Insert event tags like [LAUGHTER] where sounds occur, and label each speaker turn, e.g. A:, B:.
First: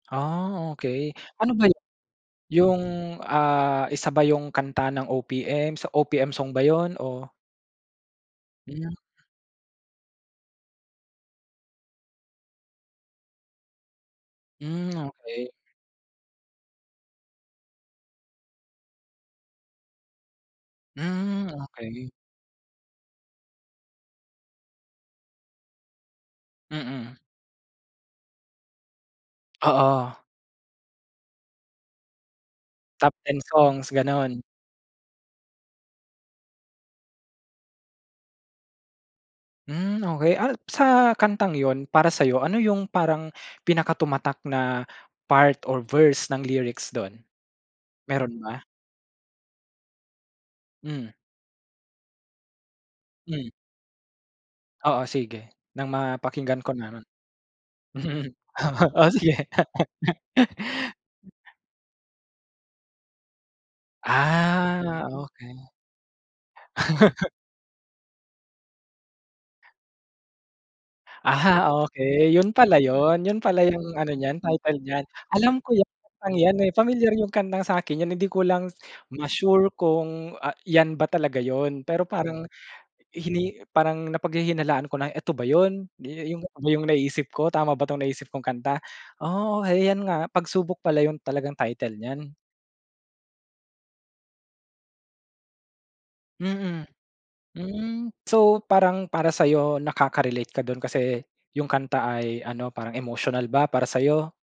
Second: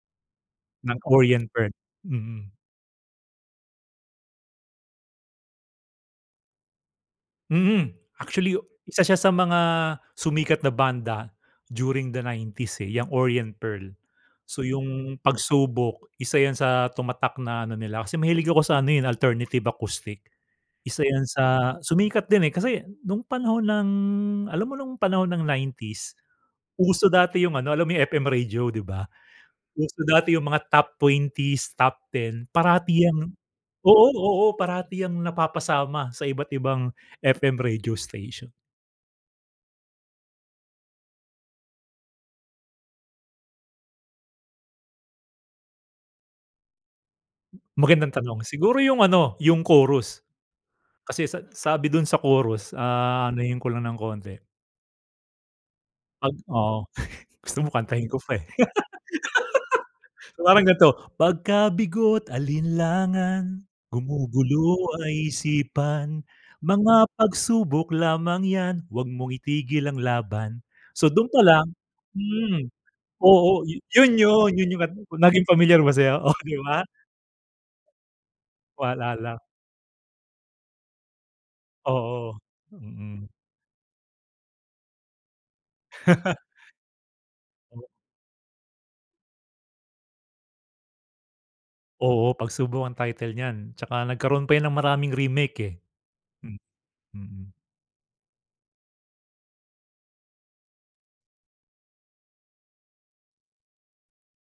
A: Ah,
B: Ng
A: okey,
B: Orient
A: ano ba
B: Pearl.
A: 'yun
B: Mm.
A: 'yung ah, isa ba 'yung kanta ng OPM sa OPM song ba 'yon? O
B: Mhm. Actually,
A: Hmm.
B: isa siya sa mga sumikat na banda during the 90s eh, 'yang Orient Pearl. So
A: Hmm,
B: 'yung,
A: [TSK] okey.
B: "Pagsubok" isa 'yan sa tumatak na ano nila kasi mahilig ako sa ano eh, 'yun alternative acoustic. Isa 'yan
A: Hmm,
B: sa
A: okey.
B: sumikat din, eh. Kasi nung panahon ng alam mo nung panahon ng 90s, uso
A: Mm.
B: dati 'yung ano, alam mo 'yung FM radio, 'di ba? Uso
A: Oo.
B: dati 'yung mga top 20s, top 10. Parati
A: Top
B: 'yang
A: 10 songs,
B: oo,
A: ganon.
B: oo, parati 'yang napapasama sa iba't-ibang FM radio station.
A: Hmm. Okey, ah sa kantang yun para sa 'yo, ano yung parang pinaka-tumatak na part or verse ng lyrics dun,
B: Magandang
A: meron
B: tanong.
A: ba?
B: Siguro 'yung ano 'yung chorus,
A: Hmm.
B: kasi sa sabi dun sa chorus, ah,
A: Hmm.
B: anuhin ko lang ng konti
A: Oo sige, nang
B: 'Pag
A: ma-pakinggan ko
B: oo.
A: naman.
B: [CHUCKLES] Gusto mo kantahin ko
A: [CHUCKLES]
B: pa, eh.
A: [LAUGHS] O sige.
B: [LAUGHS] Parang gan'to,
A: [LAUGHS]
B: 'Pagka bigo't alinlangan, gumugulo
A: Ah,
B: ay
A: okey.
B: isipan, mga
A: [LAUGHS]
B: pagsubok lamang 'yan, huwag mong itigil ang laban So, dun pa
A: Ah,
B: lang
A: okey. 'Yon
B: hmm,
A: pala 'yon 'yon pala
B: oo, yun
A: 'yung ano
B: 'yon
A: niyan
B: 'yon 'yung
A: title niyan.
B: naging
A: Alam ko
B: pamilyar
A: 'yang
B: ba sa'yo? O,
A: kantang 'yan
B: di
A: eh,
B: ba?
A: pamilyar 'yung kantang sa akin eh, hindi ko lang
B: Wala lang.
A: ma-sure kung a 'yan ba talaga 'yon. Pero
B: Oo,
A: parang
B: mhm.
A: hini parang napaghihinalaan ko na, "Eto ba 'yon? Dii
B: [LAUGHS]
A: 'yung 'yung na-iisip ko, tama ba 'tong na-isip kong kanta?" Oo, 'yan nga, "Pagsubok" pala 'yun talagang title niyan.
B: Oo. "Pagsubok" ang title nyan. 'Tsaka nagkaroon pa ng maraming remake, eh. Mm,
A: Mm.
B: mm.
A: Hmm. So, parang para sa 'yo, nakaka-relate ka dun kasi 'yung kanta ay ano parang emotional ba, para sa 'yo?